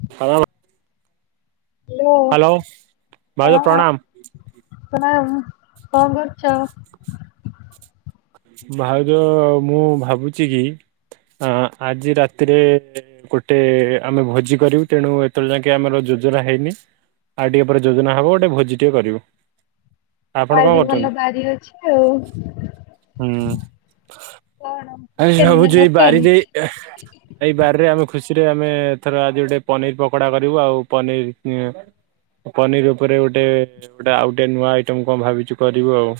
[unintelligible] Hello, hello ଭାଉଜ ହଁ, ପ୍ରଣାମ ପ୍ରଣାମ। କଣ କରୁଛ? [inaudible] ଭାଉଜ ମୁଁ ଭାବୁଛି କି ହଁ, ଆଜି ରାତିରେ ଗୋଟେ ଆମେ ଭୋଜି କରିବୁ ତେଣୁ ଏତଳ ଯାଙ୍କେ ଆମର ଯୋଜନା ହେଇନି। ଆଉ ଟିକେ ପରେ ଯୋଜନା ହବ ଗୋଟେ ଭୋଜି ଟେ କରିବୁ। ଆପଣ କଣ ଆଜି ଭଲ କରୁଛନ୍ତି? ବାରି ଅଛି ଆଉ କଣ। ଏ ଚିକେନ ନା ସବୁଛି ମଟନ? ବାରିରେ ଏ ଏଇ ବାରି ରେ ଆମେ ଖୁସିରେ ଆମେ ଥରେ ଆଜି ଗୋଟେ ପନିର ପକୋଡା କରିବୁ ଆଉ ପନିର ଇ ପନିର୍ ଉପରେ ଗୋଟେ, ଗୋଟେ ଆଉ ଗୋଟେ ନୂଆ ଆଇଟମ୍ କଣ ଭାବିଛୁ କରିବୁ ଆଉ।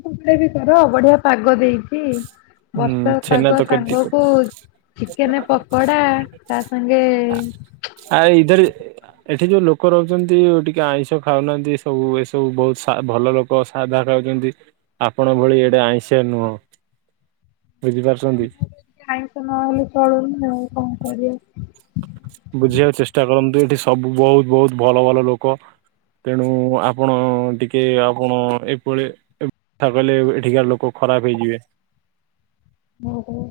[unintelligible] କର ବଢିଆ ପାଗ ଦେଇଛି ହୁଁ ବର୍ଷା ଛେନା ପାଗ ତରକାରୀ ଟିକେ କରିବୁ। ସାଙ୍ଗକୁ ଚିକେନ ପକଡା ତା ସାଙ୍ଗେ ଆ ଇଧର୍ ଏଠି ଯୋଉ ଲୋକ ରହୁଛନ୍ତି, ଟିକେ ଆଇଁଷ ଖାଉନାହାନ୍ତି ସବୁ ଏସବୁ ବହୁତ ସା ଭଲ ଲୋକ। ତ ସାଧା ଖାଉଛନ୍ତି ଆପଣ ଭଳି ଏଡେ ଆଇଁଷିଆ ନୁହଁ। ବୁଝି ଆମ ପାରୁଛନ୍ତି। ଆଇଁଷ ନହଲେ ଚଳୁନି ଆଉ କଣ କରିବା। ବୁଝିବାକୁ ଚେଷ୍ଟା କରନ୍ତୁ ଏଠି ସବୁ ବହୁତ ବହୁତ ଭଲ, ଭଲ ଲୋକ। ତେଣୁ ଆପଣ ଟିକେ ଆପଣ ଏଭଳି ତା ବେଲେ ଏଠିକାର ଲୋକ ଖରାପ ହେଇଯିବେ। ହୁଁ, ହୁଁ।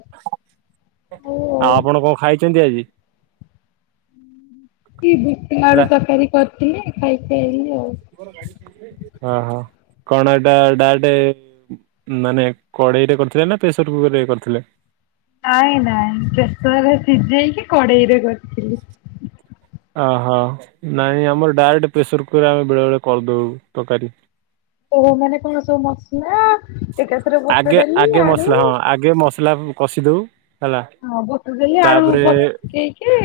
ଆଉ ଆପଣ କଣ ଖାଇଛନ୍ତି ଆଜି? କି ବୁଟ ରା ଆଳୁ ତରକାରୀ କରିଥିଲି ଖାଇକି ଆଇଲି ଆଉ। ହଁ, ହଁ କଣ ଏଟା ଡାଏଟ ମାନେ କଡ଼େଇ ରେ କରିଥିଲେ ନା ପ୍ରେସର କୁକରରେ କରିଥିଲେ। ନାଇଁ ନାଇଁ ପ୍ରେସରରେ ସିଝେଇକି କଡେଇରେ କରିଥିଲି। ଓହୋ ନାଇଁ ଆମର ଡାଇରେକ୍ଟ ପ୍ରେସର କୁକୁର୍ ଆମେ ବେଳେ ବେଳେ କରିଦଉ ତରକାରୀ। ଓ ମାନେ କଣ ସବୁ ମସଲା ଏକାଥରେ ବୁଟଡାଲି ଆଳୁ ଏ ମସଲାକୁ କଷି ଦଉ। ହେଲା ହଁ ବୁଟଡାଲି ଆଳୁ ତାପରେ ପକେଇକି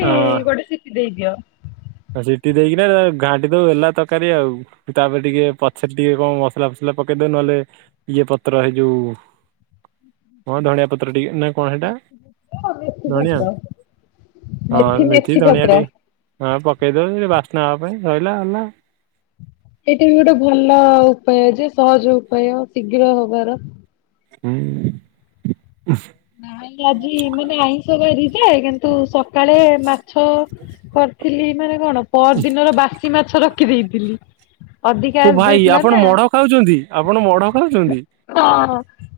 ଗୋଟେ ସିଟି ଦେଇଦିଅ। ଆଉ ସିଟି ଦେଇକିନା ଘାଣ୍ଟି ଦଉ ହେଲା ତରକାରୀ ଆଉ ତାପରେ ଟିକେ ପଛରେ ଟିକେ କଣ ମସଲା ଫସଲା ପକେଇଦେ ନହେଲେ ଇଏ ପତ୍ର ହେଇଯୋଉ ହଁ ଧଣିଆ ପତ୍ର ଟିକେ ନା କଣ ହେଟା ମେଥି ଧଣିଆ ପତ୍ର ହଁ ମେଥି ଧଣିଆ ଟିକେ ହଁ ପକେଇଦବୁ ବାସ୍ନା ହେବା ପାଇଁ ରହିଲା ହେଲା। ଏଇଟା ବି ଗୋଟେ ଭଲ ଉପାୟ ଯେ ସହଜ ଉପାୟ ଶୀଘ୍ର ହବାର। [inaudible] ନାଇଁ ଆଜି ମାନେ ଆଇଁଷ ବାରିଯେ କିନ୍ତୁ ସକାଳେ ମାଛ କରିଥିଲି ମାନେ କଣ ପହର ଦିନର ବାସି ମାଛ ରଖି ଦେଇଥିଲି। ହୋ ଭାଇ ଆପଣ ମଢ ଖାଉଛନ୍ତି ଆପଣ ମଢ ଖାଉଛନ୍ତି। ହଁ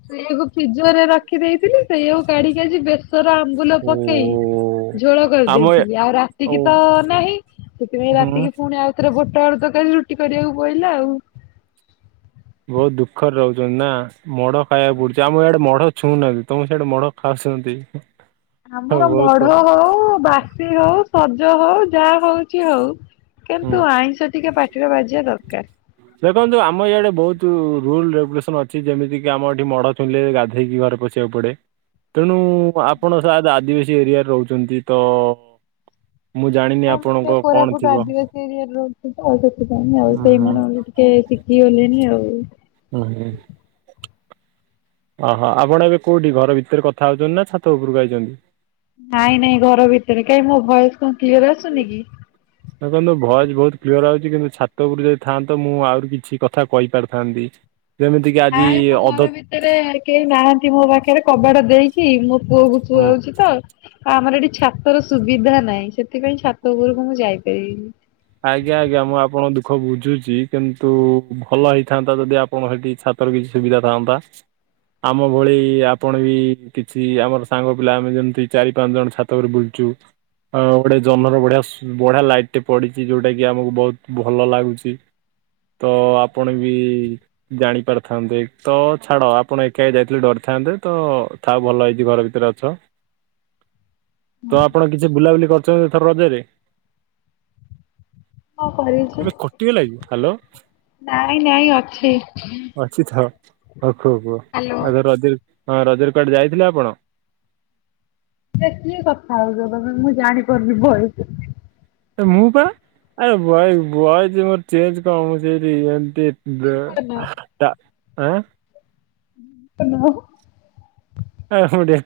ସେଇଆକୁ ଫ୍ରିଜରେ ରଖିଦେଇଥିଲି। ସେଇଆକୁ କାଢି ଆଜି ବେସର ଆମ୍ବୁଲ ଓ ପକେଇ ଝୋଳ ଆମ ଏ କରିଦେଇଥିଲି ଆଉ ରାତି ଓ ସେତିକି ତ ନାହିଁ ସେଥିପାଇଁ ହୁଁ ରାତିକି ପୁଣି ଆଉଥରେ ବୁଟ ଆଳୁ ତରକାରୀ ରୁଟି କରିବାକୁ ପଡିଲା ଆଉ। ବହୁତ ଦୁଃଖରେ ରହୁଛନ୍ତି ନା ମଢ ଖାଇବାକୁ ପଡୁଛି ଆମ ଇଆଡେ ମଢ ଛୁଉଁନାବି ତମ ସିଆଡେ ମଢ ଖାଉସନ୍ତି। ଆମର ମଢ ହଉ ବାସି ହଉ ସଜ ହଉ ଯାହା ହଉଛି ହଉ, ହୁଁ କିନ୍ତୁ ଆଇଁଷ ଟିକେ ପାଟିରେ ବାଜିବା ଦରକାର। ଦେଖନ୍ତୁ ଆମ ଇଆଡେ ବହୁତ ରୁଲ ରେଗୁଲେସନ ଅଛି ଯେମିତି କିି ଆମ ଏଠି ମଢ ଛୁଁଇଲେ ଗାଧେଇକି ଘରେ ପସି [unintelligible] ତେଣୁ ଆପଣ ସାୟଦ ଆଦିବାସୀ ଏରିଆରେ ରହୁଛନ୍ତିତ ମୁଁ ଜାଣିନି ହଁ ମୁଁ କଣ କୋରାପୁଟ ଥିବ ଆଦିବାସୀ ଏରିଆରେ ରହୁଛିତ, ସେଥିପାଇଁ ଆଉ ହୁଁ ସେଇ ହୁଁ ମାନଙ୍କ - - ଟିକେ ଶିଖିଗଲିଣିି ଆଉ, [unintelligible] ଅ ହ ଆପଣ ଏବେ କୋଉଠି ଘର ଭିତରେ କଥା ହଉଛନ୍ତି ନା ଛାତ ଉପରକୁ ଆଇଛନ୍ତି। ନାଇଁ ନାଇଁ ଘର ଭିତରେ କାଇ ମୋ ଭୟସ‌ କଣ କ୍ଲିୟର ଆସୁନି କି? [inaudible] ଦେଖନ୍ତୁ ଭଏସ୍ ବହୁତ କ୍ଲିଅର ଆଉଛି କିନ୍ତୁ ଛାତ ଉପରେ ଯଦି ଥାନ୍ତ ମୁଁ ଆହୁରି କିଛି କଥା କହିପାରିଥାନ୍ତି। ଯେମିତିକି ଆଜି ନାଇଁ ମୁଁ ଅଧ ଘର ଭିତରେ କେହି ନାହାନ୍ତି ମୋ ପାଖରେ କବାଡ ଦେଇକି ମୋ ପୁଅକୁ ହଁ ଶୁଆଉଛି ତ। ଆମର ଏଠି ଛାତର ସୁବିଧା ନାହିଁ ସେଥିପାଇଁ ଛାତ ଉପରକୁ ମୁଁ ଯାଇପାରିବିନି। ଆଜ୍ଞା ଆଜ୍ଞା ମୁଁ ଆପଣଙ୍କ ଦୁଃଖ ବୁଝୁଛି କିନ୍ତୁ ଭଲ ହେଇଥାନ୍ତା ଯଦି ଆପଣ- - [unintelligible] ସେଠି ଛାତର କିଛି ସୁବିଧା ଥାଆନ୍ତା। ଆମ ଭଳି ଆପଣ ବି କିଛି ଆମର ସାଙ୍ଗ ପିଲା ଆମେ ଯେମିତି ଚାରି ପାଞ୍ଚ ଜଣ ଛାତ ଛାତଉପରେ ବୁଲୁଚୁ ଗୋଟେ ଜହ୍ନର ବଢିଆ ବଢିଆ ଲାଇଟ ପଡି ଜୋଉଟା କିି ଆମକୁ ବହୁତ ଭଲ ଲାଗୁଛି ତ ଆପଣ ବି, ଜାଣି ପାରିଥାନ୍ତେ ତ ଛାଡ ଆପଣ ଏକା ଯାଇଥିଲେ ଡରିଥାନ୍ତେ ତ, ଥାଅ ଭଲ ହେଇଚି ଘର ଭିତରେ ଅଛ। ତ ଆପଣ କିଛି ବୁଲାବୁଲି କରିଚନ୍ତି ଏଥର ରଜରେ? କଣ କରିଛି ଏ ବେ କଟି ଗଲା କି ହାଲୋ? ନାଇଁ ନାଇ ଅଛି। ଅଛି ଥାଅ ହଉ କୁହ କୁହ ହ୍ୟାଲୋ। ଆଉ ର-ରଜର ହଁ ରଜରେ କୁଆଡେ ଯାଇଥିଲେ ଆପଣ? ସେ କିଏ କଥା ହଉଚ ତମେ ମୁଁ ଜାଣିପାରୁନି ଭଏସ୍। ଏ ମୁଁ ପା ଆରେ ବଏ ବଏ ଯେ ମୋର ଚେଞ୍ଜ କଣ ମୁଁ ସେମତି ଏମତି ଦେ ଜୀବନ ଟା ଏଁ? କ [unintelligible]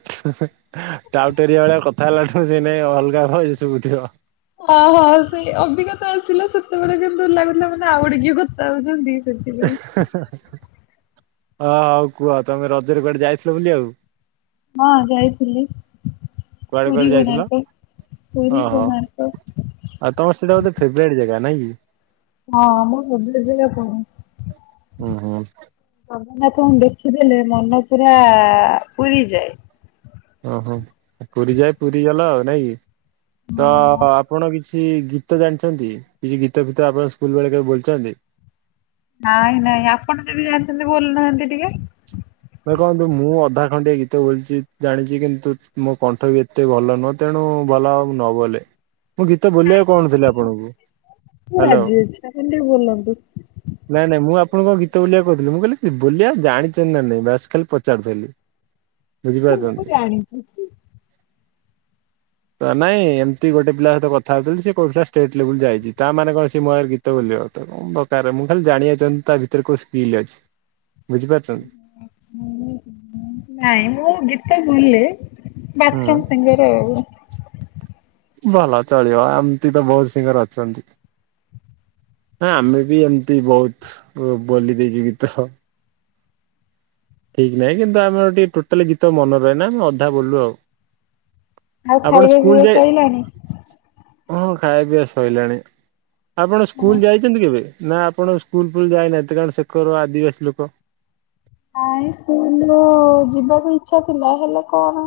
[unintelligible] ଟାଉ ଟରିଆ ଭଳିଆ କଥା ହେଲା ଠୁ ସେଇ ନାଇଁ ଅ ଅଲଗା ଭଏସ୍ ଶୁବୁଥିବ। ଓହୋ ସେଇ ଅବିକା ତ ଆସିଲା ସେତେବେଳେ କିନ୍ତୁ ଲାଗୁଥିଲା ମାନେ ଆଉ ଗୋଟେ କିଏ କଥା ହଉଚନ୍ତି। ହେଁ ହେଁ ହଁ ହଉ କୁହ ତମେ ରଜେରେ କୁଆଡେ ଯାଇଥିଲ ବୁଲିଆକୁ? ହଁ ଯାଇଥିଲି। କୁଆଡେ ପୁରୀ କୁଆଡେ ଯାଇଥିଲ? କୋଣାର୍କ ପୁରୀ ଓହୋ କୋଣାର୍କ। ଆଉ ତମର ସେଇଟା ବୋଧେ ଫେବରାଇଟ ଜାଗା ନାଇଁ କି? ହଁ ମୁଁ ଭୁବନେଶ୍ୱର ରେ ପଢେ। ହୁଁ ହୁଁ। ଜଗନ୍ନାଥଙ୍କୁ ଦେଖି ଦେଲେ ମନ ପୁରା ପୁରିଯାଏ। ଓହୋ ପୁରିଯାଏ ପୁରୀ ଗଲ ଆଉ ନାଇଁ କି ତ ଆପଣ କିଛି କି ଗୀତ ଜାଣିଚନ୍ତି କିଛି ଗୀତ ଫୀତ ଆପଣ ସ୍କୁଲ ବେଳେ କେବେ ବୋଲିଚନ୍ତି? ନାଇଁ ନାଇଁ ଆପଣ ଯଦି ଜାଣିଛନ୍ତି ବୋଲୁ ନାହାନ୍ତି ଟିକେ। ଦେଖନ୍ତୁ ମୁଁ ଅଧା ଖଣ୍ଡିଆ ଗୀତ ବୋଲଚି ଜାଣିଚି କିନ୍ତୁ ମୋ କଣ୍ଠ ବି ଏତେ ଭଲ ନୁହଁ। ତେଣୁ ଭଲ ହବ ନ ବୋଲେ ମୁଁ ଗୀତ ନାଇଁ ବୋଲିଆକୁ କହୁ ଟିକେ ନଥିଲି ବୋଲନ୍ତୁ। ଆପଣଙ୍କୁ ମୁଁ ହାଲୋ। ରାଜି ଅଛି ଆପଣ ଟିକେ ବୋଲନ୍ତୁ ନାଇଁ ନାଇଁ ମୁଁ ଆପଣଙ୍କୁ କଣ ଗୀତ ବୋଲିଆକୁ କହୁଥିଲି ମୁଁ କହିଲି କି ବୋଲିଆ ଜାଣିଚନ୍ତି ନା ନାଇଁ। ବାସ ଖାଲି ପଚାରୁଥେଲି ମୁଁ ବୁଝିପାରୁଚନ୍ତି? ଜାଣିଛି। ତ ନାଇଁ ଏମତି ଗୋଟେ ପିଲା ସହିତ କଥା ହଉଥିଲି ସେ କହୁଥିଲା ଷ୍ଟେଟ ଲେବୁଲ୍ ଯାଇଚି ତା ମାନେ କଣ ସେ ମୋ ଆଗରେ ଗୀ ତ ବୋଲିବ ତ କଣ ଦରକାରେ ମୁଁ ଖାଲି ଜାଣିଆକୁ ଚାହୁଁ ତା ଭିତରେ କୋଉ ସ୍କିଲ୍ ଅଛି ବୁଝିପାରୁଚନ୍। ମୁଁ ମୁଁ ନାଇଁ ମୁଁ ଗୀତ ବୋଲେ ବାଥରୁମ ସିଙ୍ଗର ଆଉ। ଭଲ ଚଳିବ ଏମତି ତ ବହୁତ ସିଙ୍ଗର ଅଛନ୍ତି। ହଁ ଆମେ ବି ଏମତି ବହୁତ ଉ ବୋଲି ଦେଇଚୁ ଗୀତ ସ ଠିକ୍ ନାହିଁ କିନ୍ତୁ ଆମର ଟିକେ ଟୋଟାଲେ ଗୀତ ମନ ରହେନା ଆମେ ଅଧା ବୋଲୁ ଆଉ। ଆଉ ଆପଣ ଖାଇବା ସ୍କୁଲ ପିଇବା ଯାଏ ସଇଲାଣି? ହଁ ଖାଇଆ ପିଆ ସଇଲାଣି ଆପଣ ସ୍କୁଲ ଯାଇଚନ୍ତି କେବେ? ନା ଆପଣ ସ୍କୁଲ ଫୁଲ ଯାଇନାହାନ୍ତି କାରଣ ସେକର ଆଦିବାସୀ ଲୋକ? ନାଇଁ ସ୍କୁଲ ଯିବାକୁ ଇଚ୍ଛା ଥିଲା ହେଲେ କଣ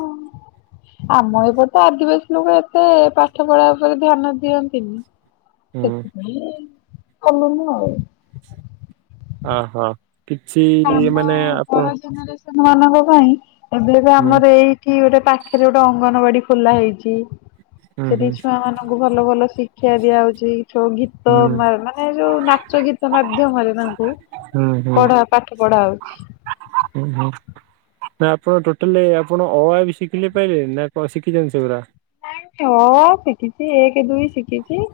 ଆମର ଏପଟେ ତ ଆଦିବାସୀ ଲୋକ ଏତେ ପାଠ ପଢା ଉପରେ ଧ୍ୟାନ ଦିଅନ୍ତିନି। ହୁଁ। ସେଥି ପାଇଁ ପଢଲିନି ଆଉ। ଅ ହୋ କିଛି ଆମ ମାନେ ପର ଆପଣ [unintelligible] ମାନଙ୍କ ପାଇଁ ଏବେ ଏବେ ହୁଁ। ଆମର ଏଇ ଠି ଗୋଟେ ପାଖେରେ ଗୋଟେ ଅଙ୍ଗନବାଡି ଖୋଲା ହେଇଚି ହୁଁ ସେଠି ହୁଁ ଛୁଆ ମାନ ଙ୍କୁ ଭଲ ଭଲ ଶିକ୍ଷା ଦିଆ ହଉଚି ସବୁ ଗୀ ତ ହୁଁ ମା-ମାନେ ଯୋଉ ନାଚ ଗୀତ ମାଧ୍ୟମରେ ତାଙ୍କୁ ହୁଁ ହୁଁ ପଢା ପାଠ ପଢା ହଉଚି। ହୁଁ ହୁଁ। ନା ଆପଣ ଟୋଟାଲି ଆପଣ ଅଆ ବି ଶିଖିଲେ ପାଇଲେ ନା କଣ ଶିଖିଛନ୍ତି ସେଗୁଡା? ହଁ ଅ ଆ ଶିଖିଛି ଏକ ଦୁଇ ଶିଖିଛି।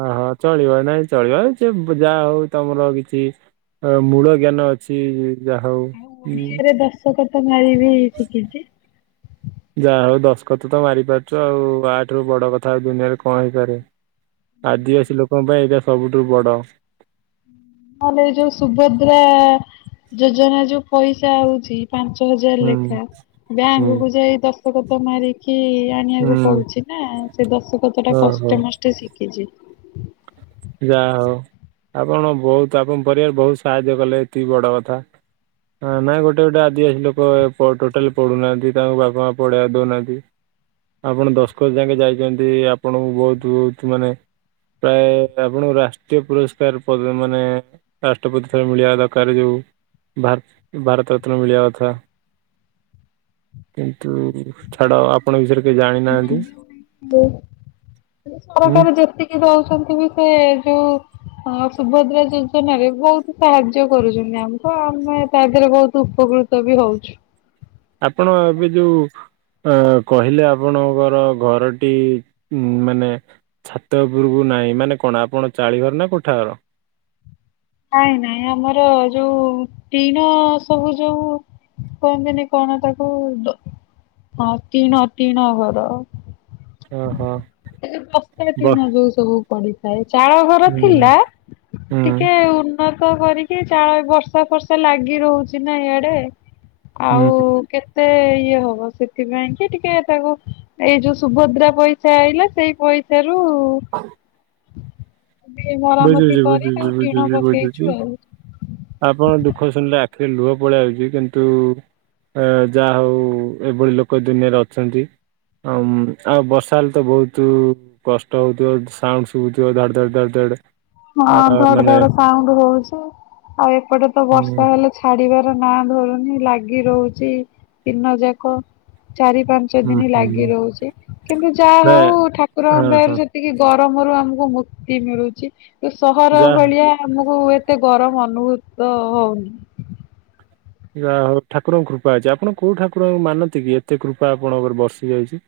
ଓହୋ ଚଳିବ ନାଇଁ ଚଳିବ ସେ ଯାହା ହଉ ତମର କିଛି ଅ ମୂଳ ଜ୍ଞାନ ଅଛି ଯାହା ହଉଁ କିଛି। ଦଶକତ ମାରି ବି ଶିଖିଛି। ଯାହା ହଉ ଦଶକତ ତ ମାରି ପାରୁଛ ଆଉ ଆଠାରୁ ବଡ କଥା ଆଉ ଦୁନିଆରେ କଣ ହେଇପାରେ। ଆଦିବାସୀ ଲୋକଙ୍କ ପାଇଁ ଏଇଟା ସବୁଠୁ ବଡ। ନହେଲେ ଏଇ ଯୋଉ ସୁଭଦ୍ରା ଯୋଜନା ଯୋଉ ପଇସା ହଉଛି। ପାଞ୍ଚ ହଜାରେ ହୁଁ ଲେଖା ହୁଁ ବ୍ୟାଙ୍କ କୁ ଯାଇ ଦଶକତ ମାରି କି ଆଣିବାକୁ ହୁଁ ପଡୁଛି ନା ସେ ଦଶକତ ଟା ଓହୋ। କଷ୍ଟେ ମଷ୍ଟେ ଶିଖିଛି। ଯାହା ହଉ ଆପଣ ବହୁତ ଆପଣ ପରିବାର ବହୁତ ସାହାଯ୍ୟ କଲେ ଏତିକି ବଡ କଥା। ହଁ ନାଇଁ ଗୋଟେ ଗୋଟେ ଆଦିବାସୀ ଲୋକ ଟୋଟାଲ ପଡୁ ନାହାନ୍ତି ତାଙ୍କୁ ବାପା ମା ପଢେଇବାକୁ ଦେଉନାହାନ୍ତି। ଆପଣ ଦଶକତ ଯାକେ ଯାଇଛନ୍ତି ଆପଣଙ୍କୁ ବହୁତହୁତ ମାନେ ପ୍ରାୟ ଆପଣଙ୍କୁ ରାଷ୍ଟ୍ରୀୟ ପୁରସ୍କାର ମାନେ ରାଷ୍ଟ୍ରପତି ଥରେ ମିଳିବା ଦରକାର ଯୋଉ ଭାରତ ଭାରତ ରତ୍ନ ମିିଳିବା କଥା। କିନ୍ତୁ ଛାଡ ଆପଣଙ୍କ ବିଷୟରେ କେହି ଜାଣି ନାହାନ୍ତି। ସରକାର ଯେତିକି ଦଉଛନ୍ତି ବି ସେ ଯୋଉ ହଁ ସୁଭଦ୍ରା ଯୋଜନାରେ ବହୁତ ସାହାଯ୍ୟ କରୁଛନ୍ତି ଆମକୁ ଆମେ ତା ଦେହରେ ବହୁତ ଉପକୃତ ବି ହଉଛି। ଆପଣ ଏବେ ଯୋଉ ଅ କହିଲେ ଆପଣଙ୍କର ଘର ଘରଟି ମାନେ ଛାତଉପୁରକୁ ନାହିଁ ମାନେ କଣ ଆପଣ ଚାଳିଘର ନା କୋଠା ଘର? ନାଇଁ ନାଇଁ ଆମର ଯଉ ଟିଣ ସବୁ ଯୋଉ କୁହନ୍ତିିନି କଣ ତାକୁ ହଁ ଟିଣ ଟିଣ ଘର। ଓହୋ [unintelligible] ବ ଟିଣ ଯଉଁ ସବୁ। ପଡିଥାଏ ଚାଳ ଘର ହୁଁ ଥିଲା ହୁଁ। ଟିକେ ଉନ୍ନତ କରିକି ଚାଳ ବର୍ଷା ଫର୍ଷା ଲାଗି ରହୁଛି ନା ଇଆଡେ ଆଉ ହୁଁ କେତେ ଇଏ ହବ ସେଥିପାଇଁ କି ଟିକେ ତାକୁ ଏଇ ଯୋଉ ସୁଭଦ୍ରା ପଇସା ଆଇଲା ସେଇ ପଇସା ରୁ ଟିକେ ମରାମତି ବୁଝୁଛି କରି ବୁଝୁଛି ତାକୁ ଟିଣ ବୁଝୁଛି ପକେଇଛୁ ବୁଝୁଛି। ଆଉ। ଆପଣ ଦୁଃଖ ଶୁଣିଲେ ଆଖିରେ ଲୁହ ପଳେଇ ଆସୁଛି କିନ୍ତୁ ଅ ଯାହା ହଉ ଏଭଳି ଲୋକ ଏ ଦୁନିଆରେ ଅଛନ୍ତି। ଆଉ ଆଉ ବର୍ଷାହେଲେ ତ ବହୁତ କଷ୍ଟ ହଉଥିବ ସାଉଣ୍ଡ ଶୁଭୁଥିବ ଧାଡ ଧଡ ଧାଡ ଧଡ। ଆ ହଁ ଧଡ ମାନେ ଧଡ ସାଉଣ୍ଡ ହଉଛି ଆଉ ଏପଟେ ତ ହୁଁ ବର୍ଷା ହେଲେ ଛାଡିବାର ନାଁ ଧରୁନି ଲାଗି ରହୁଛି ଦିନ ଯାକ ଚାରି ପାଞ୍ଚ ପାଞ୍ଚ ହୁଁ ଦିନ ଲାଗି ହୁଁ ରହୁଛି କିନ୍ତୁ ଯାହା ନାଇଁ ହଉ ହଁ ଠାକୁରଙ୍କ ହଁ ଦୟାରୁ ସେ ଟିକେ ଗରମରୁ ଆମକୁ ମୁକ୍ତି ମିଳୁଛି ତ ସହର ଯାହା ଭଳିଆ ଆମକୁ ଏତେ ଗରମ ଅନୁଭୂତ ହଉନି। ଯହା ହଉ ଠାକୁରଙ୍କ କୃପା ଅଛି ଆପଣ କୋଉ ଠାକୁରଙ୍କୁ ମାନନ୍ତି କି ଏତେ କୃପା ଆପଣଙ୍କରେ ବର୍ସିି ଯାଇଛି।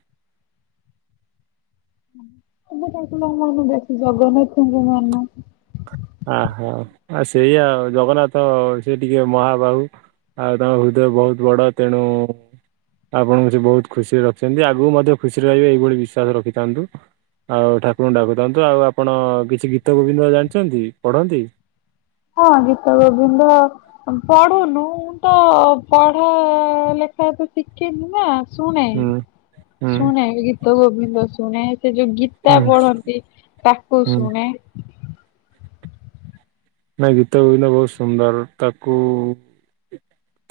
ସବୁ କିସମର ବେଶୀ ଜଗନ୍ନାଥଙ୍କୁ ମାନୁ। ଆହୋ ଆଉ ସେଇଆଉ ଜଗନ୍ନାଥ ସେ ଟିକେ ମହାବାହୁ। ଆଉ ତାଙ୍କ ହୃଦୟ ବହୁତ ବଡ ତେଣୁ ଆପଣଙ୍କୁ ସେ ବହୁତ ଖୁସିରେ ରଖିଛନ୍ତି ଆଗକୁ ମଧ୍ୟ ଖୁସିରେ ରହିବେ ଏଇଭଳି ବିଶ୍ଵାସ ରଖିଥାନ୍ତୁ। ଆଉ ଠାକୁରଙ୍କୁ ଡାକୁଥାନ୍ତୁ ଆଉ ଆପଣ କିଛି ଗୀତ ଗୋବିନ୍ଦ ଜାଣିଛନ୍ତି ପଢନ୍ତି? ହଁ ଗୀତ ଗୋବିନ୍ଦ ପଢୁନୁ ମୁଁ ତ ପଢା ଲେଖା ତ ଶିଖିନି ନା। ଶୁଣେ ହୁଁ ହୁଁ ଶୁଣେ ଗୀତଗୋବିନ୍ଦ ଶୁଣେ ସେ ଯଉ ଗୀତ ଗୀତା ହୁଁ ପଢନ୍ତି ତାକୁ ହୁଁ ଶୁଣେ। ନାଇ ଗୀତଗୋବିନ୍ଦ ବହୁତ ସୁନ୍ଦର ତାକୁ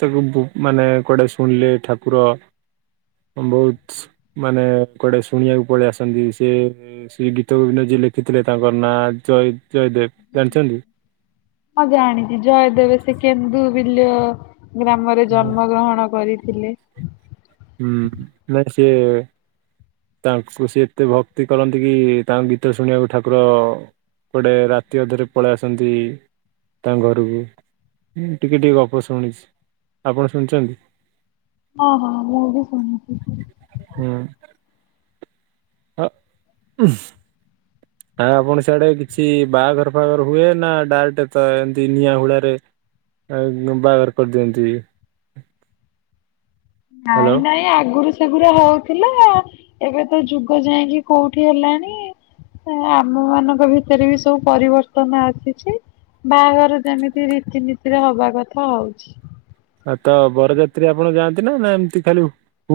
ତାକୁ ମାନେ କୁଆଡେ ଶୁଣିଲେ ଠାକୁର ବହୁତ ମାନେ କୁଆଡେ ଶୁଣିବାକୁ ପଳେଇ ଆସନ୍ତି ସେ ସେ ଗୀତ ଗୋବିନ୍ଦ ଯିଏ ଲେଖିଥିଲେ ତାଙ୍କର ନାଁ ଜୟ ଜୟଦେବ ଜାଣିଛନ୍ତି? ହଁ ଜାଣିଛି ଜୟଦେବ ସେ କେନ୍ଦୁ ବିଲ୍ୟ ଗ୍ରାମରେ ଜନ୍ମ ଗ୍ରହଣ କରିଥିଲେ। ହୁଁ ନା ସିଏ ତାଙ୍କୁ ସିଏ ଏତେ ଭକ୍ତି କରନ୍ତି କି ତାଙ୍କ ଗୀତ ଶୁଣିବାକୁ ଠାକୁର କୁଆଡେ ରାତି ଅଧରେ ପଳେଇ ଆସନ୍ତି ତାଙ୍କ ଘରୁକୁ ଟିକେ ଟିକେ ଗଫ ଶୁଣିଛି। ଆପଣ ଶୁଣିଛନ୍ତି? ହଁ ହଁ ମୁଁ ବି ଶୁଣିଚି। ହୁଁ। ହ ଆ ଆପଣ ସିଆଡେ କିଛି ବାହାଘର ଫାଘର ହୁଏ ନା ଡାଇରେକ୍ଟ ସେମିତି ନିଆଁ ହୁଳାରେ ଆ ବାହାଘର କରିଦିଅନ୍ତି। ହ୍ୟାଲୋ ନାଇଁ ନାଇଁ ଆଗରୁ ସେଗୁରୁ ସେଗୁରା ହୋଉ ଥିଲା ଏବେ ତ ଯୁଗ ଯାଇକି କୋଉଠି ହେଲାଣି। ଆମ ମାନଙ୍କ ଭିତରେ ବି ସବୁ ପରିବର୍ତ୍ତନ ଆସିଛି। ବାହାଘର ଯେମିତି ରୀତିନୀତିରେ ହବା କଥା ହଉଛି। ଆଉ ତ ବରଯାତ୍ରୀ ଆପଣ ଯାଆନ୍ତି ନା ନା ଏମିତି ଖାଲି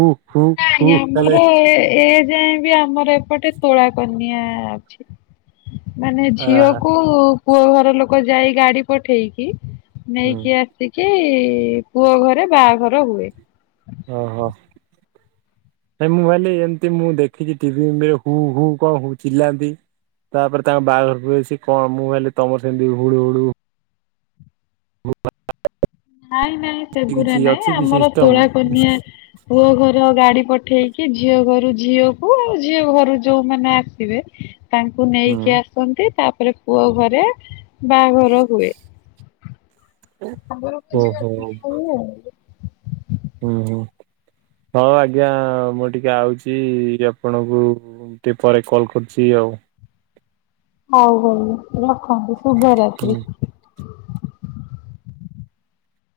ହୁ ହୁ? ହୁ ନାଇଁ ତାହଲେ ଆମର ଏ ଯାଏ ବି ଆମର ଏପଟେ ତୋଳା କନ୍ୟାଆ ଅଛି। ମାନେ ଆହା ଝିଅକୁ ପୁଅ ଘର ଲୋକ ଯାଇ ଗାଡି ପଠେଇକି ହୁଁ ନେଇକି ଆସିକି ପୁଅ ଘରେ ବାହାଘର ହୁଏ। ଓ ହୋ। ନାଇ ମୁଁ ଭାଇଲି ଏମତି ମୁଁ ଦେଖିଛି ଟିଭିରେ ହୁ ହୁ କଣ ହ ଚିଲାନ୍ତି ତାପରେ ତାଙ୍କ ବାହାଘରକୁ ଆସି କଣ ମୁଁ କହିଲି ତମର ସେମିତି ହୁଳୁ ହୁଳୁ [inaudible] ନାଇଁ ନାଇଁ ସେଗୁଡା କିଛି ନାଇଁ ଅଛି କି ଆମର ସିଷ୍ଟମ? ତୋଳା କନ୍ୟା ପୁଅ ଘର ଗାଡି ପଠେଇକି ଝିଅ ଘରୁ ଝିଅକୁ ଆଉ ଝିଅ ଘରୁ ଯୋଉମାନୋନ ଆସିବେ ତାଙ୍କୁ ହୁଁ। ନେଇକି ଆସନ୍ତି ତାପରେ ପୁଅ ଘରେ ବାହାଘର ହୁଏ। ଆଗରକୁ ଯିବା ଓହୋ ଆଉ ଆଉ ହୁଁ ହୁଁ ହଁ ଆଜ୍ଞା ମୁଁ ଟିକେ ଆଉଛି ଆପଣଙ୍କୁ ଟିକେ ପରେ କଲ୍ କରୁଛି ଆଉ। ହଉ ହଉ ରଖନ୍ତୁ ହୁଁ। ଶୁଭରାତ୍ରି।